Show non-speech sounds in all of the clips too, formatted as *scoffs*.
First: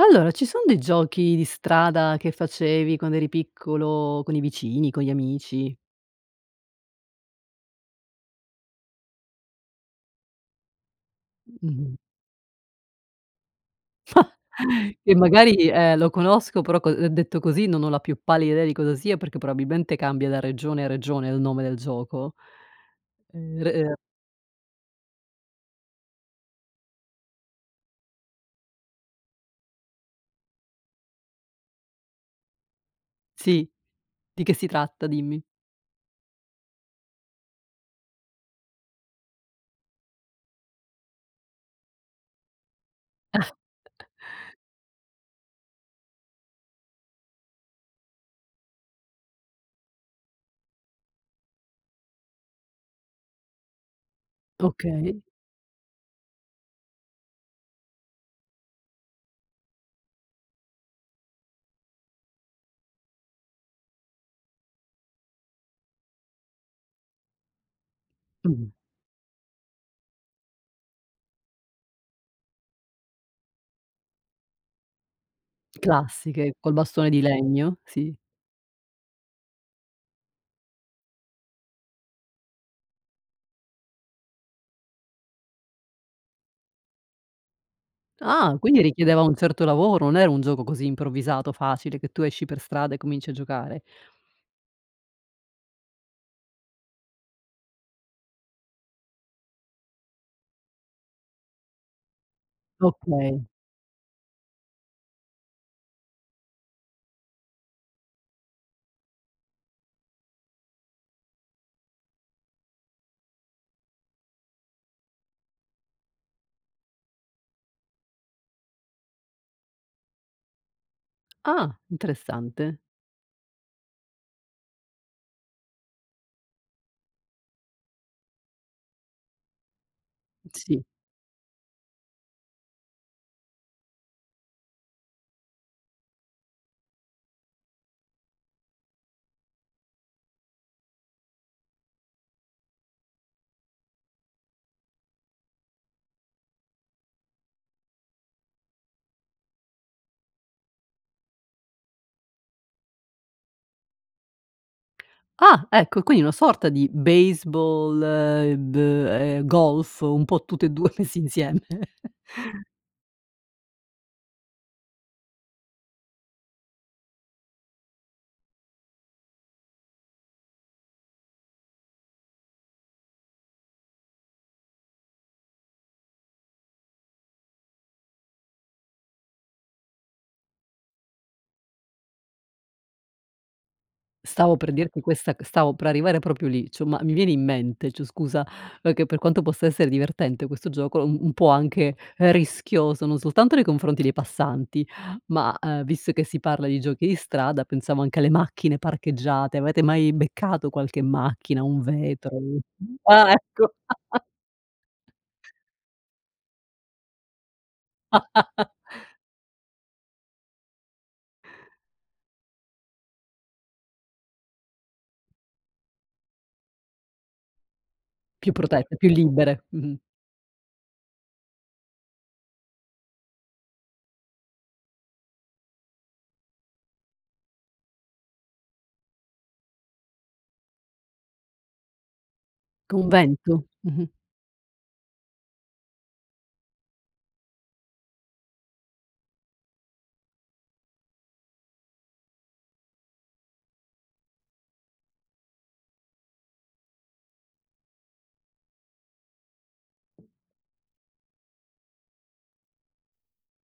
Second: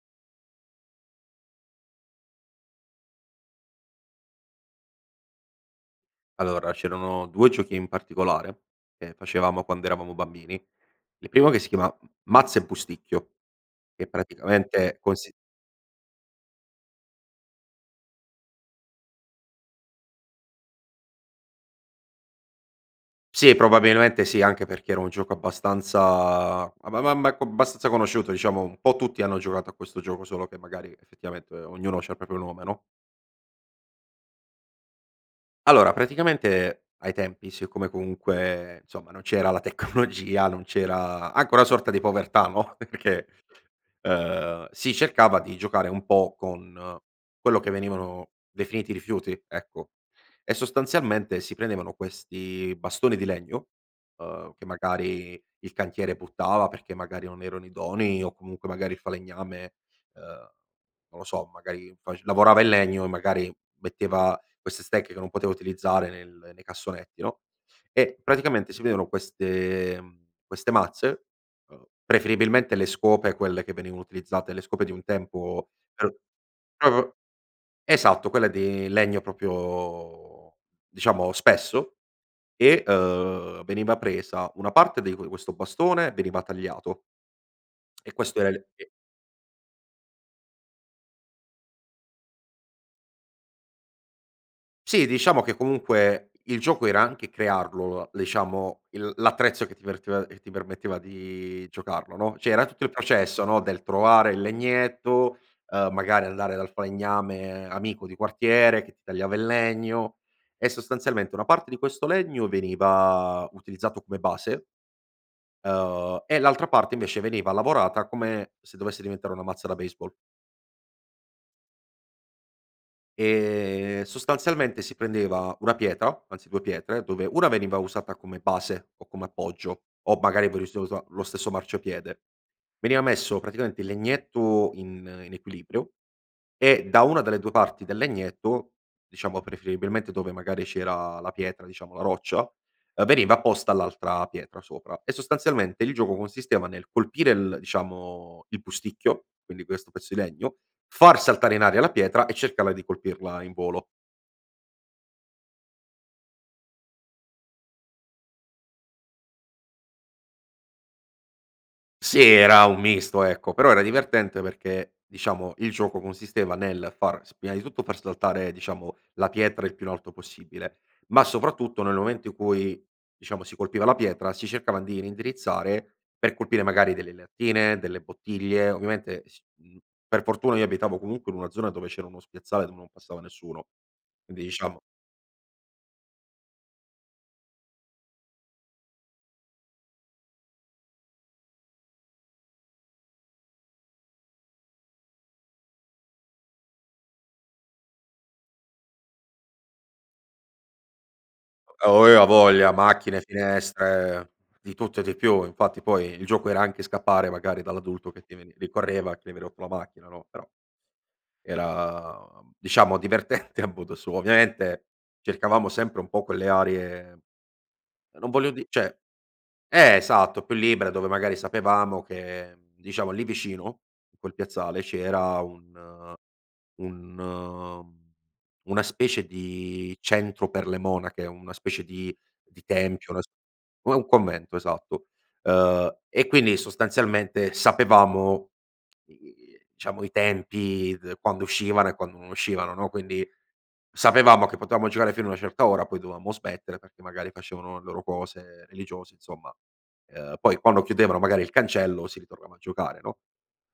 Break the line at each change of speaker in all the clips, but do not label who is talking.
Allora ci son dei giochi di strada che facevi quando eri piccolo con i vicini, con gli amici?
Allora, c'erano 2 giochi in particolare che facevamo quando eravamo bambini. Il primo che si chiama
Mh-mh.
Mazza e Pusticchio, che
*laughs*
praticamente
E
consi
magari, ehm, lo conosco però co ehm, detto così non ho la più pallida idea di cosa sia, perché probabilmente cambia da regione a regione il nome del gioco.
Sì,
Ehm, re er
probabilmente sì, anche perché era un gioco abbastanza a ma ma ma co abbastanza conosciuto diciamo, un po' tutti hanno giocato a questo gioco solo che magari effettivamente ognuno c'ha il proprio nome, no?
Sì. Di che si tratta? Dimmi.
Allora, praticamente, ai tempi siccome comunque insomma, non c'era la tecnologia, non c'era anche una sorta di povertà, no, *giggles* perché,
*chuckles*
ehm, si cercava di giocare un po' con quello che venivano definiti rifiuti, ecco; e sostanzialmente si prendevano questi bastoni di legno, ehm, che
Okay.
magari il cantiere buttava perché magari non erano idonei o comunque magari il falegname, ehm, non lo so magari fac lavorava il legno, e magari metteva queste stecche che non poteva utilizzare nel nei cassonetti, no, e
Mh.
praticamente si vero queste, ehm queste mazze, ehm, preferibilmente le scope quelle che venivano utilizzate le scope di un tempo, per
Classiche col bastone
proprio
di legno, sì.
esatto quelle di legno proprio, diciamo spesso; e, ehm, veniva presa una parte di que questo bastone veniva tagliato *clicks tongue* e questo era
Ah,
il
quindi
e
richiedeva un certo lavoro, non era un gioco così improvvisato, facile che tu esci per strada e cominci a giocare.
Sì diciamo, che comunque il gioco era anche crearlo, l diciamo il l'attrezzo che ti perte che ti permetteva di giocarlo no; cioè era tutto il processo
Okay.
no, del trovare il legnetto, ehm, magari andare dal falegname amico di quartiere che ti tagliava il legno e sostanzialmente una parte di questo legno veniva utilizzato come base ehm, e l'altra parte invece veniva lavorata, come se dovesse diventare una mazza da baseball.
Ah. Interessante.
Ehm, sostanzialmente si prendeva una pietra, anzi 2 pietre dove una veniva usata come base, o come appoggio, o magari
Mh,
pure se
sì.
usa lo stesso marciapiede, veniva messo praticamente il legnetto in in equilibrio e da una delle 2 parti del legnetto, diciamo preferibilmente dove magari c'era la pietra diciamo la roccia, ehm, veniva posta all'altra pietra sopra, e sostanzialmente il gioco consisteva nel colpire il diciamo il Pusticchio, quindi questo pezzo di legno, far saltare in aria la pietra e cercarla di colpirla in volo.
Ah, ecco quindi una sorta di baseball, ehm, b ehm, golf un po' tutte e 2 messi insieme.
Sì era un misto ecco, però era divertente, perché diciamo il gioco consisteva nel far s prima di tutto far saltare diciamo la pietra il più in alto possibile, ma soprattutto, nel momento in cui diciamo si colpiva la pietra, si cercava di reindirizzare per colpire magari delle lattine, delle bottiglie; ovviamente s mhmm, per fortuna io abitavo comunque in una zona dove c'era uno spiazzale dove non passava nessuno; quindi
Stavo per
diciamo
dirti questa c stavo per arrivare proprio lì, cioè ma mi viene in mente cioè scusa, perché per quanto possa essere divertente questo gioco un un po' anche rischioso, non soltanto nei confronti dei passanti ma, ehm, visto che si parla di giochi di strada, pensavo anche alle macchine parcheggiate: avete mai beccato qualche macchina, un
Oh eh, ha
vetro?
voglia: macchine,
Ah, ecco. *scoffs*
finestre, di tutto e di più, infatti poi il gioco, era anche scappare magari dall'adulto che ti veni rincorreva
*scoffs*
che gli vi rotto la macchina no; però era diciamo divertente a modo suo. Ovviamente, cercavamo sempre un po' quelle aree, non voglio
Più
di
protette,
cioè
più libere.
eh
Mh-mh.
esatto, più libere, dove magari sapevamo che diciamo lì vicino, in quel piazzale, c'era un un una specie di centro per le monache, una specie di di tempio, las
Convento.
u ehm,
Mh-mh.
convento, esatto. Ehm, e quindi sostanzialmente sapevamo, uhm, i diciamo i tempi d quando uscivano e quando non uscivano no, quindi sapevamo che potevamo giocare fino a una certa ora, poi dovevamo smettere perché magari facevano le loro cose religiose, insomma; ehm, poi quando chiudevano magari il cancello si ritornava a giocare no.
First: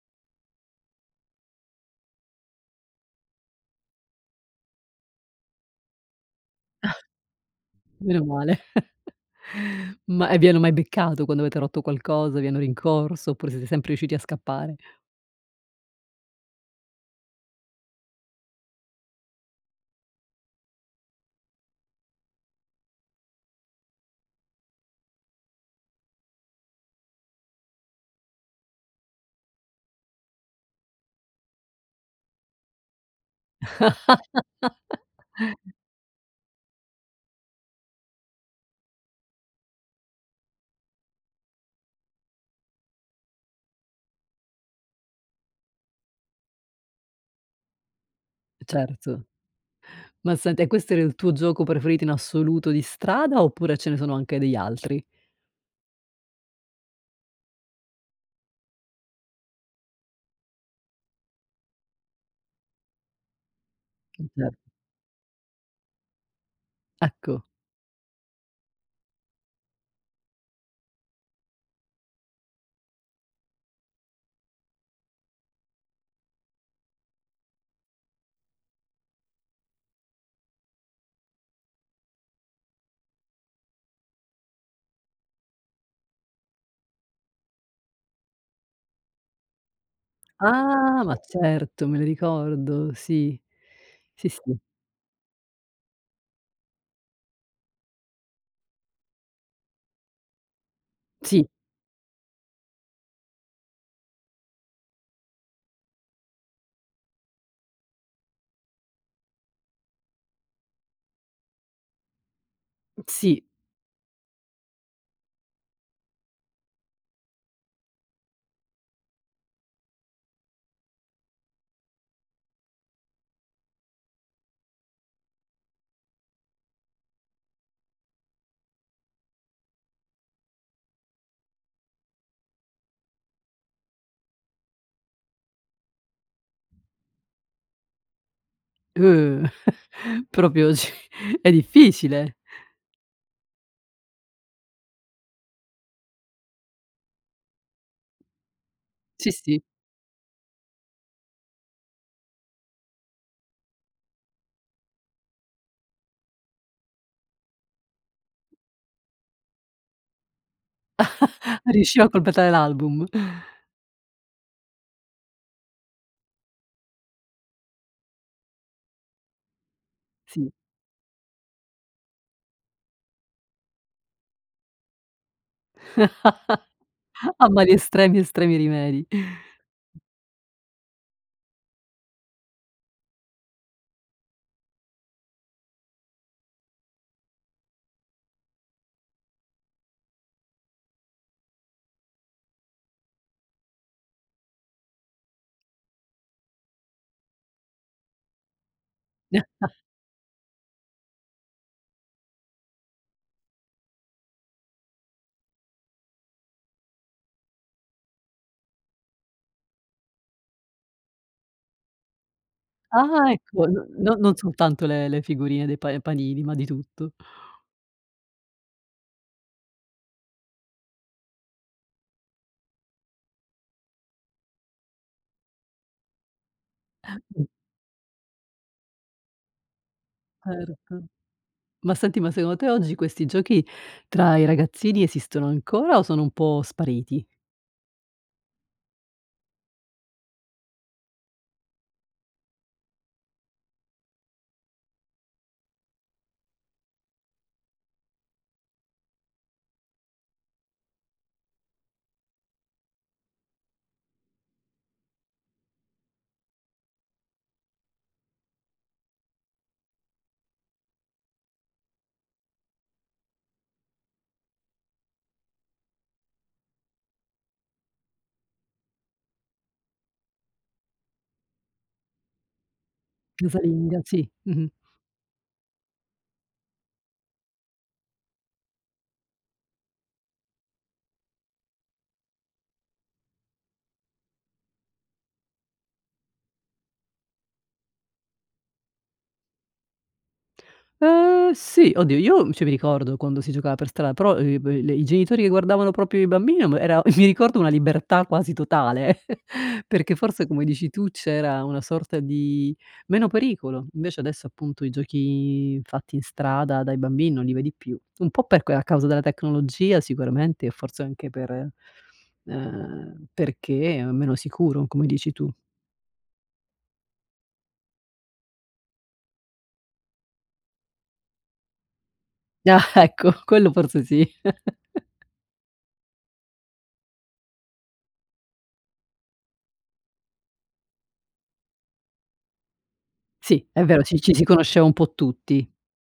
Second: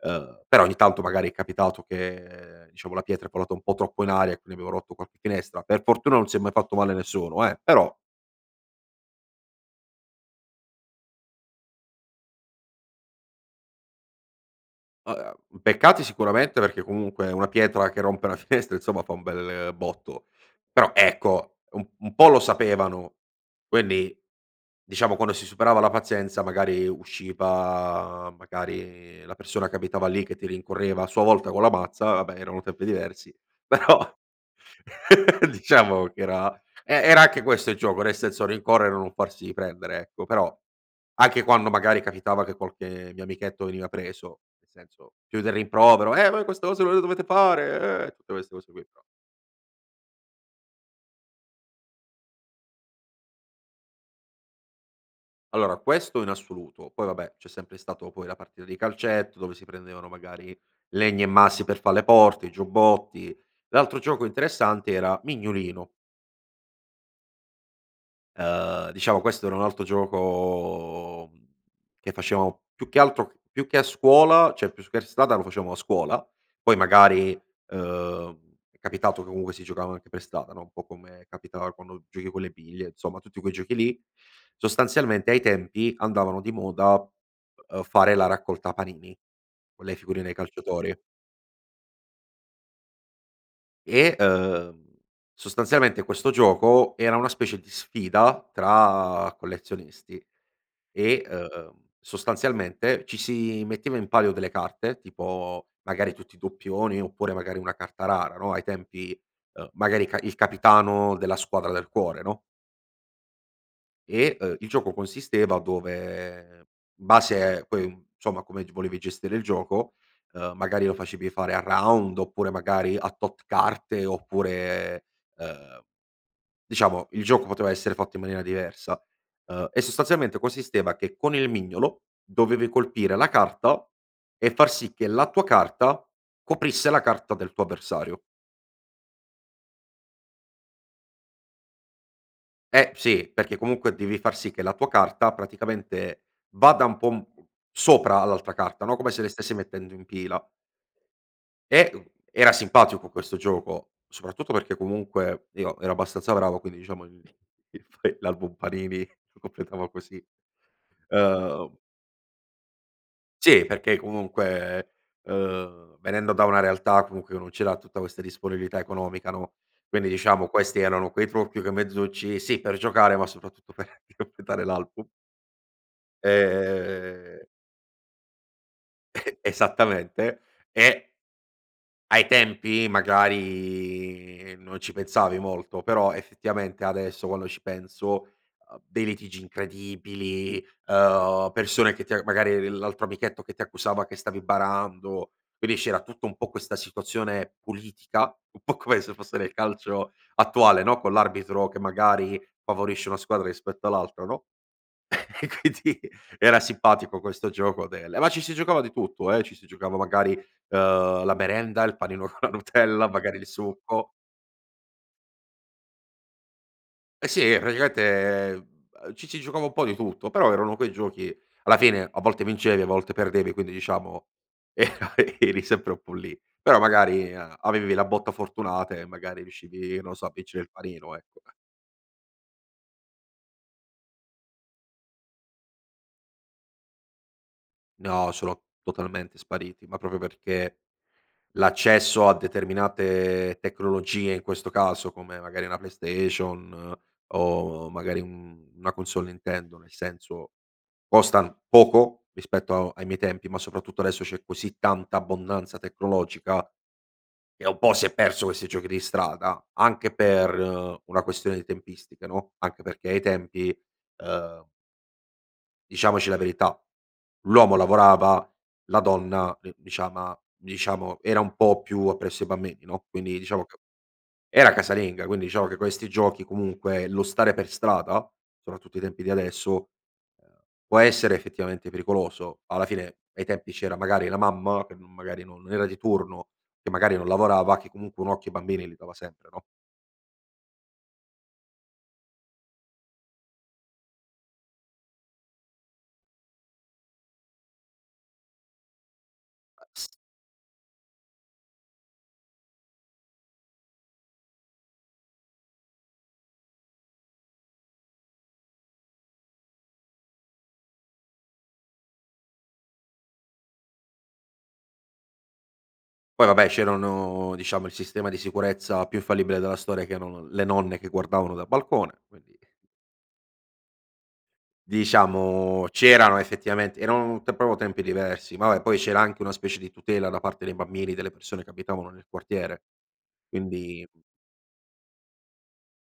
Ehm, però ogni tanto magari è capitato che diciamo la pietra è volata un po' troppo in aria, e quindi abbiamo rotto qualche finestra. Per fortuna non si è mai fatto male nessuno eh;
*sighs*
però
Meno male. *chuckles* Ma e vi hanno mai beccato? Quando avete rotto qualcosa, vi hanno rincorso oppure siete sempre riusciti a scappare?
A ehm, beccati sicuramente, perché comunque una pietra che rompe una finestra insomma fa un bel botto; però ecco un un po' lo sapevano, quindi diciamo quando si superava la pazienza, magari usciva magari la persona che abitava lì che ti rincorreva a sua volta con la mazza, vabbè erano tempi diversi però *laughs*
*laughs*
diciamo che era e era anche questo il gioco, nel senso rincorrere non farsi prendere, ecco. Però anche quando magari capitava che qualche mio amichetto veniva preso, senso, più del rimprovero: "Eh voi queste cose non le dovete fare eh!" Tutte queste cose qui, no.
Certo. Ma senti, e questo era il tuo gioco preferito in assoluto di strada, oppure ce ne sono anche degli altri?
Allora, questo in assoluto, poi vabbè c'è sempre stato poi la partita di calcetto, dove si prendevano magari legni e massi per far le porte, giubbotti; l'altro
Sì
gioco
cer
interessante era Mignolino.
Ecco.
Ehm, diciamo questo era un altro gioco, mhmm, che facevo più che altro più che a scuola cioè più che strada lo facemo a scuola, poi magari, ehm, è capitato che comunque si giocavano anche per strada no, un po' come capitava quando giochi con le biglie, insomma tutti quei giochi lì. Sostanzialmente ai tempi andavano di moda, ehm, fare la raccolta panini con le figurine dei calciatori
Ah! ma certo me li ricordo sì.
e,
Sì, sì.
ehm, sostanzialmente questo gioco era una specie di sfida tra collezionisti e,
Sì.
ehm, sostanzialmente ci si metteva in palio delle carte, tipo magari tutti i doppioni, oppure magari una carta rara no, ai tempi, ehm, magari il ca il capitano della squadra del cuore no
Mh, sì.
e, ehm, il gioco consisteva dove in base a quei insomma come gr volevi gestire il gioco, ehm, magari lo facevi fare a round oppure magari a tot carte oppure, ehm diciamo il gioco poteva essere fatto in maniera diversa. Ehm, e sostanzialmente consisteva che con il mignolo, dovevi colpire la carta, e far sì che la tua carta coprisse la carta del tuo avversario.
*gasps* *chuckles* Proprio cioè è difficile.
Eh sì, perché comunque devi far sì che la tua carta praticamente vada un po' un po' sopra all'altra carta no, come se le
Sì,
stesse
sì.
mettendo in pila. E, uhm, era simpatico questo gioco, soprattutto perché comunque io ero abbastanza bravo quindi diciamo il il l'album panini si completava così.
*laughs*
Ehm
Riusciva a completare l'album?
Sì perché comunque, ehm, venendo da una realtà comunque che non c'era tutta questa disponibilità economica no, quindi diciamo
Sì.
questi erano quei trucchi, quei mezzucci, sì per giocare ma soprattutto per completare l'album.
*laughs*
Ehm
A mali estremi, estremi rimedi.
E esattamente. E ai tempi magari, ehm, non ci pensavi molto, però effettivamente adesso quando ci penso, uhm, dei litigi incredibili, ehm, persone che ti a magari l'altro amichetto che ti accusava che stavi barando, quindi c'era tutta un po' questa situazione politica un po' come se fosse nel
*laughs*
calcio attuale no, con l'arbitro che magari favorisce una squadra rispetto all'altra no, e quindi era simpatico questo gioco del ma ci si giocava di tutto eh, ci si giocava magari, ehm, la merenda, il panino con la Nutella,
Ah,
magari il
ecco no
succo.
non non soltanto le le figurine dei pa panini ma di tutto.
E sì eh, praticamente, ehm, ci si giocava un po' di tutto, però erano quei giochi alla fine a volte vincevi, a volte perdevi, quindi diciamo era eri sempre un po' lì. Però magari
Mh.
a avevi la botta fortunata, e magari riuscivi non so, a vincere il
Certo.
panino, ecco.
Ma senti, ma secondo te oggi questi giochi tra i ragazzini esistono ancora o sono un po' spariti?
No sono, totalmente spariti, ma proprio perché l'accesso a determinate tecnologie, in questo caso come magari una PlayStation, o magari un una console Nintendo, nel senso, costan poco rispetto ai miei tempi, ma soprattutto adesso c'è così tanta abbondanza tecnologica, che un po' si è perso questi giochi di strada, anche per una questione di tempistica no, anche perché ai tempi ehm diciamoci la verità, l'uomo lavorava, la donna diciama diciamo era un po' più, appresso ai bambini no. Quindi diciamo che,
Casalinga, sì mh-mh.
era casalinga, quindi diciamo che questi giochi, comunque lo stare per strada soprattutto ai tempi di adesso, ehm, può essere effettivamente pericoloso, alla fine ai tempi c'era magari la mamma, che magari non era di turno, che magari non lavorava, che comunque un occhio ai bambini li dava sempre no.
Ehm, sì oddio io cioè mi ricordo quando si giocava per stra però, uhm, le i genitori che guardavano proprio i bambini era mi ricordo una libertà quasi totale *chuckles*
*sneezes*
perché forse come dici tu c'era una sorta di, meno pericolo invece adesso, appunto i giochi fatti in strada dai bambini non li vedi più un po' per a causa della tecnologia sicuramente e forse anche per, ehm, perché è meno sicuro, come dici tu.
Poi vabbè, c'erano diciamo il sistema di sicurezza più infallibile della storia, che erano le nonne, che guardavano dal balcone quindi
Ah ecco quello forse sì. *chuckles*
Diciamo c'erano effettivamente erano proprio tempi diversi, ma vabbè poi c'era anche una specie di tutela da parte dei bambini, delle persone che abitavano nel quartiere
Sì, è vero,
quindi
ci ci si conosceva un po' tutti.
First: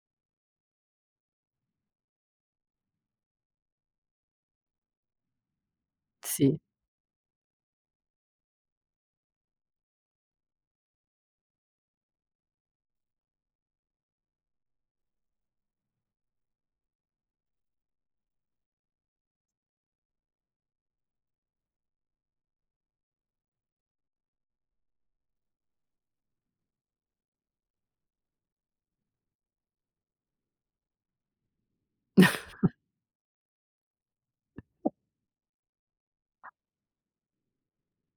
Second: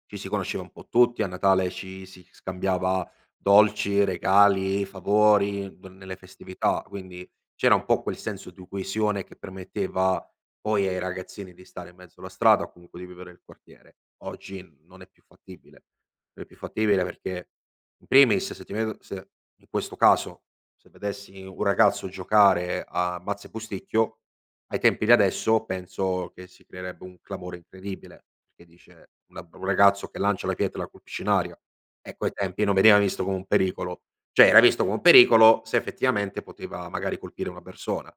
ci si conosceva un po' tutti, a Natale ci si scambiava dolci, regali, favori n nelle
Sì.
festività. Quindi c'era un po' quel senso di coesione, che permetteva poi ai ragazzini di stare in mezzo alla strada o comunque di vivere il quartiere. Oggi non è più fattibile. Non è più fattibile, perché in primis se ti vedo se in questo caso, se vedessi un ragazzo giocare a Mazza e Busticchio ai tempi di adesso, penso che si creerebbe un clamore incredibile, perché dice una un ragazzo che lancia la pietra e la colpisce in aria, ecco ai tempi
*chuckles*
non veniva visto come un pericolo, cioè era visto
*unintelligible*
come un pericolo, se effettivamente poteva magari colpire una persona.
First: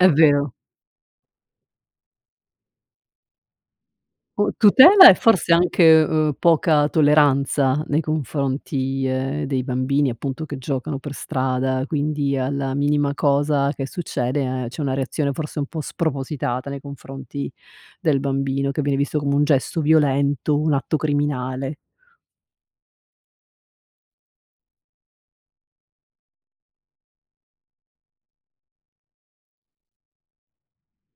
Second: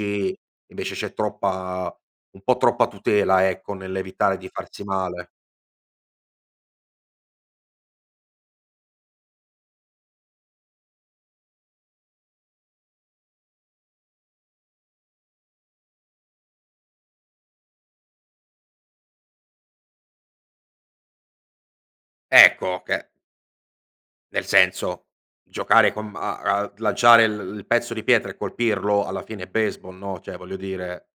È vero.
invece c'è troppa un po' troppa tutela, ecco nell'evitare di
U
farsi
tutela, e
male.
forse anche, ehm, poca tolleranza nei confronti, ehm, dei bambini appunto che giocano per strada, quindi alla minima cosa che succede, c'è una reazione forse un po' spropositata nei confronti del bambino che viene visto come un gesto violento, un atto criminale.
Ecco che nel senso giocare con m a lanciare l il pezzo di pietra e colpirlo alla fine è baseball no, cioè voglio dire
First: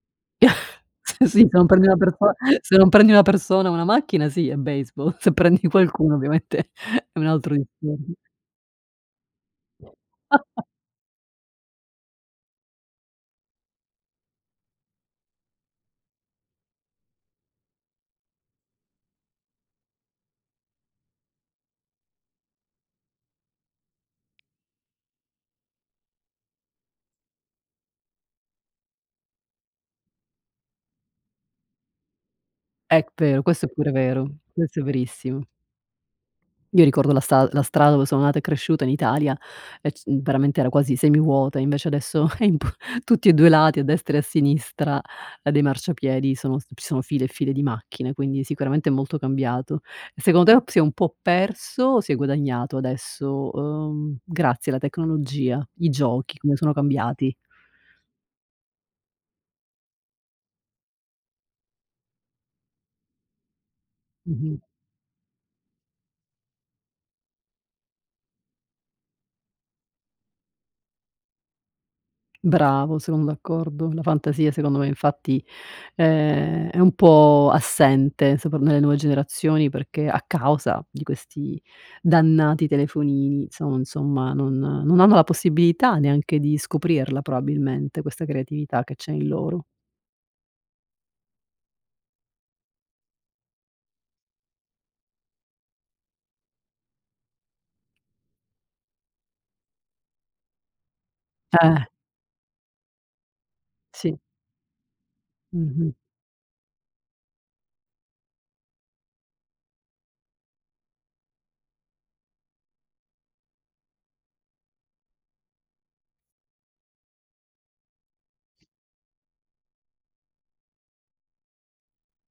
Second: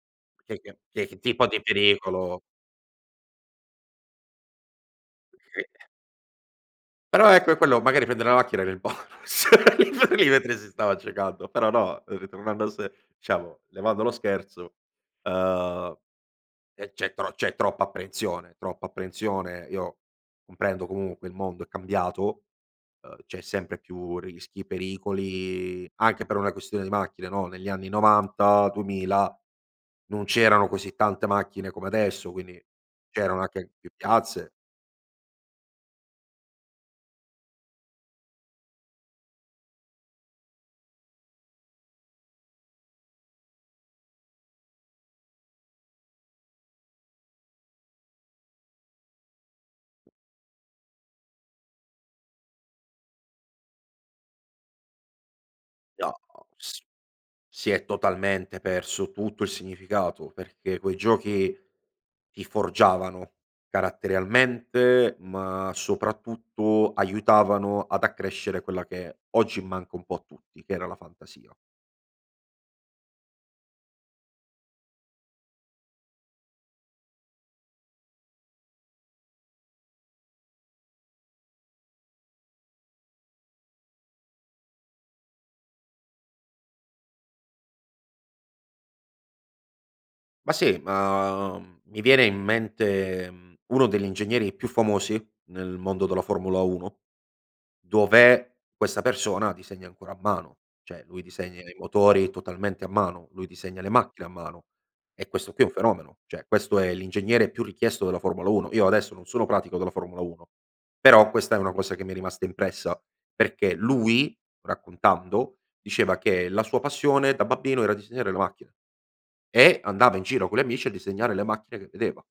che
*giggles*
che
Sì, se
tipo di
non prendi una perso
pericolo
se non prendi una persona o una macchina, sì è baseball, se prendi
*unintelligible*
qualcuno, ovviamente è un
Però ecco,
altro
è quello magari
*unintelligible*
prendere la macchina era il bonus poi lì mentre
*chuckles*
si stava giocando, però no, ritornando a se diciamo levando lo scherzo, ehm, eh, c'è tro c'è troppa apprensione, troppa apprensione, io comprendo comunque il mondo è cambiato, uhm, c'è sempre più rischi, pericoli, anche per una questione di macchine no. Negli anni 90 2000 non c'erano così tante macchine come adesso, quindi
È vero,
c'erano
questo è
anche
pure
più
vero,
piazze.
questo è verissimo. Mi ricordo la sta la strada dove sono nata e cresciuta in Italia e c veramente era quasi semivuota, e invece adesso è impo tutti e 2 lati a destra e a sinistra dei marciapiedi sono ci sono file e file di macchine, quindi sicuramente è molto cambiato. E secondo te si è un po' perso, o si è guadagnato adesso, uhm, grazie alla tecnologia, i
No,
giochi, come sono
s
cambiati?
si è totalmente perso tutto il significato, perché quei giochi ti forgiavano,
Mh-mh.
caratterialmente, ma soprattutto aiutavano ad accrescere quella che oggi manca un po' a tutti, che era la fantasia.
Bravo, sono d'accordo, la fantasia secondo me infatti, ehm, è un po' assente, so per me nelle nuove generazioni, perché a causa di questi dannati telefonini, inso insomma non non hanno la possibilità, neanche di scoprirla probabilmente questa creatività che c'è in loro.
Ma sì, ma, mhmm, mi viene in mente, mhmm, uno degli ingegneri più famosi nel mondo della Formula Uno, dov'è questa persona disegna ancora a mano, cioè lui disegna i
Eh.
motori totalmente a mano, lui disegna le
Sì.
macchine a mano e questo qui è un
Mh-mh.
fenomeno, cioè questo è l'ingegnere più richiesto della Formula Uno, io adesso non sono pratico della Formula Uno, però questa è una cosa che mi è rimasta impressa, perché lui raccontando, diceva che la sua passione da babbino era disegnare le macchine, e andava in giro con gli amici a disegnare le macchine che vedeva.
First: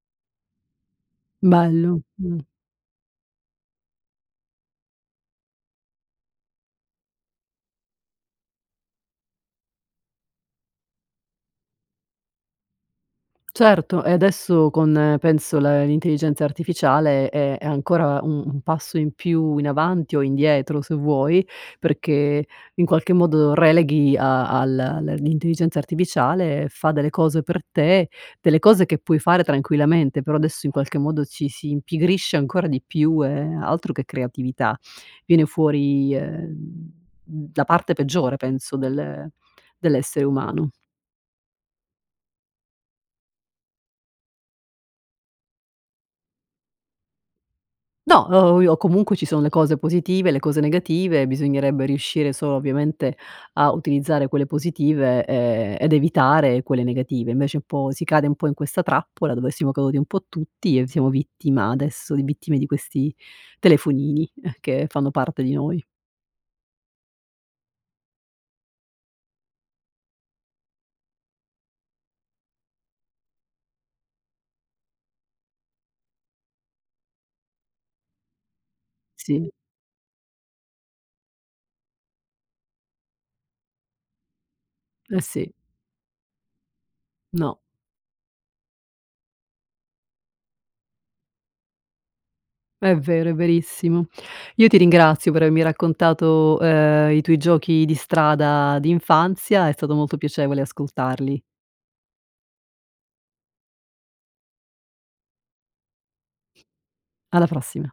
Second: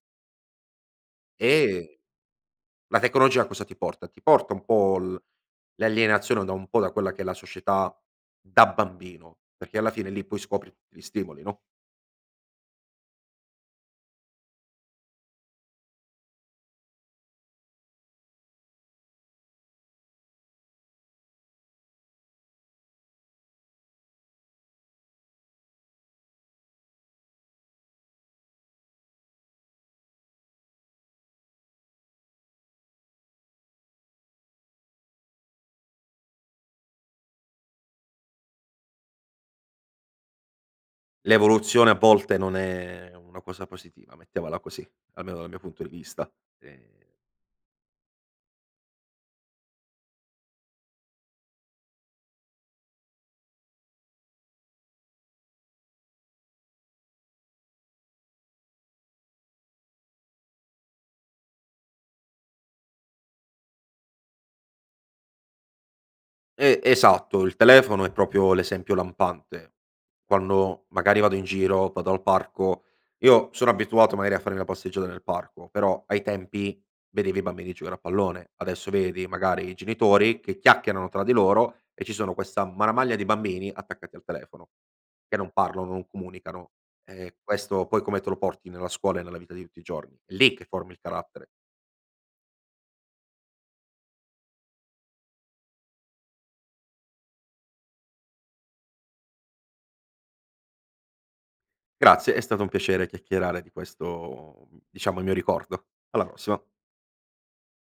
E
Bello, mh.
la tecnologia a cosa ti porta? Ti porta un po' l l'alienazione da un po' da quella che è la società da bambino, perché alla fine lì poi scopri tutti gli stimoli no?
Certo, e adesso con penso l l'intelligenza artificiale, è è ancora un un passo in più in avanti o indietro se vuoi, perché in qualche modo releghi a al l'intelligenza artificiale fa delle cose per te, delle cose che puoi fare tranquillamente, però adesso in qualche modo, ci si impigrisce ancora di più e altro che creatività, viene fuori, ehm, la parte peggiore penso del dell'essere umano.
L'evoluzione, a volte non è una cosa positiva, mettiamola così almeno dal mio punto di vista, ehm
No, o i comunque ci sono le cose positive, le cose negative, bisognerebbe riuscire solo ovviamente a utilizzare quelle positive, e ed evitare quelle negative, invece un po' si cade un po' in questa trappola dove siamo caduti un po' tutti, e siamo vittima adesso di vittime di questi telefonini, che fanno parte di noi.
E esatto, il telefono è proprio l'esempio lampante, quando magari vado in giro vado al parco io sono abituato magari a farmi la passeggiata nel parco, però ai tempi vedevi i bambini giocare a pallone, adesso vedi
Sì.
magari i genitori che chiacchierano tra di loro, e ci sono questa marmaglia di bambini attaccati al telefono,
Eh
che non
sì.
parlano, non comunicano. Eh
No.
questo, poi come te lo porti nella scuola e nella vita di tutti i giorni? È lì che formi il carattere.
È vero, è verissimo. Io ti ringrazio per avermi raccontato, ehm, i tuoi giochi di strada d'infanzia, è stato molto piacevole ascoltarli.
Grazie, è stato un piacere chiacchierare di questo diciamo il mio ricordo, alla prossima.
Alla prossima.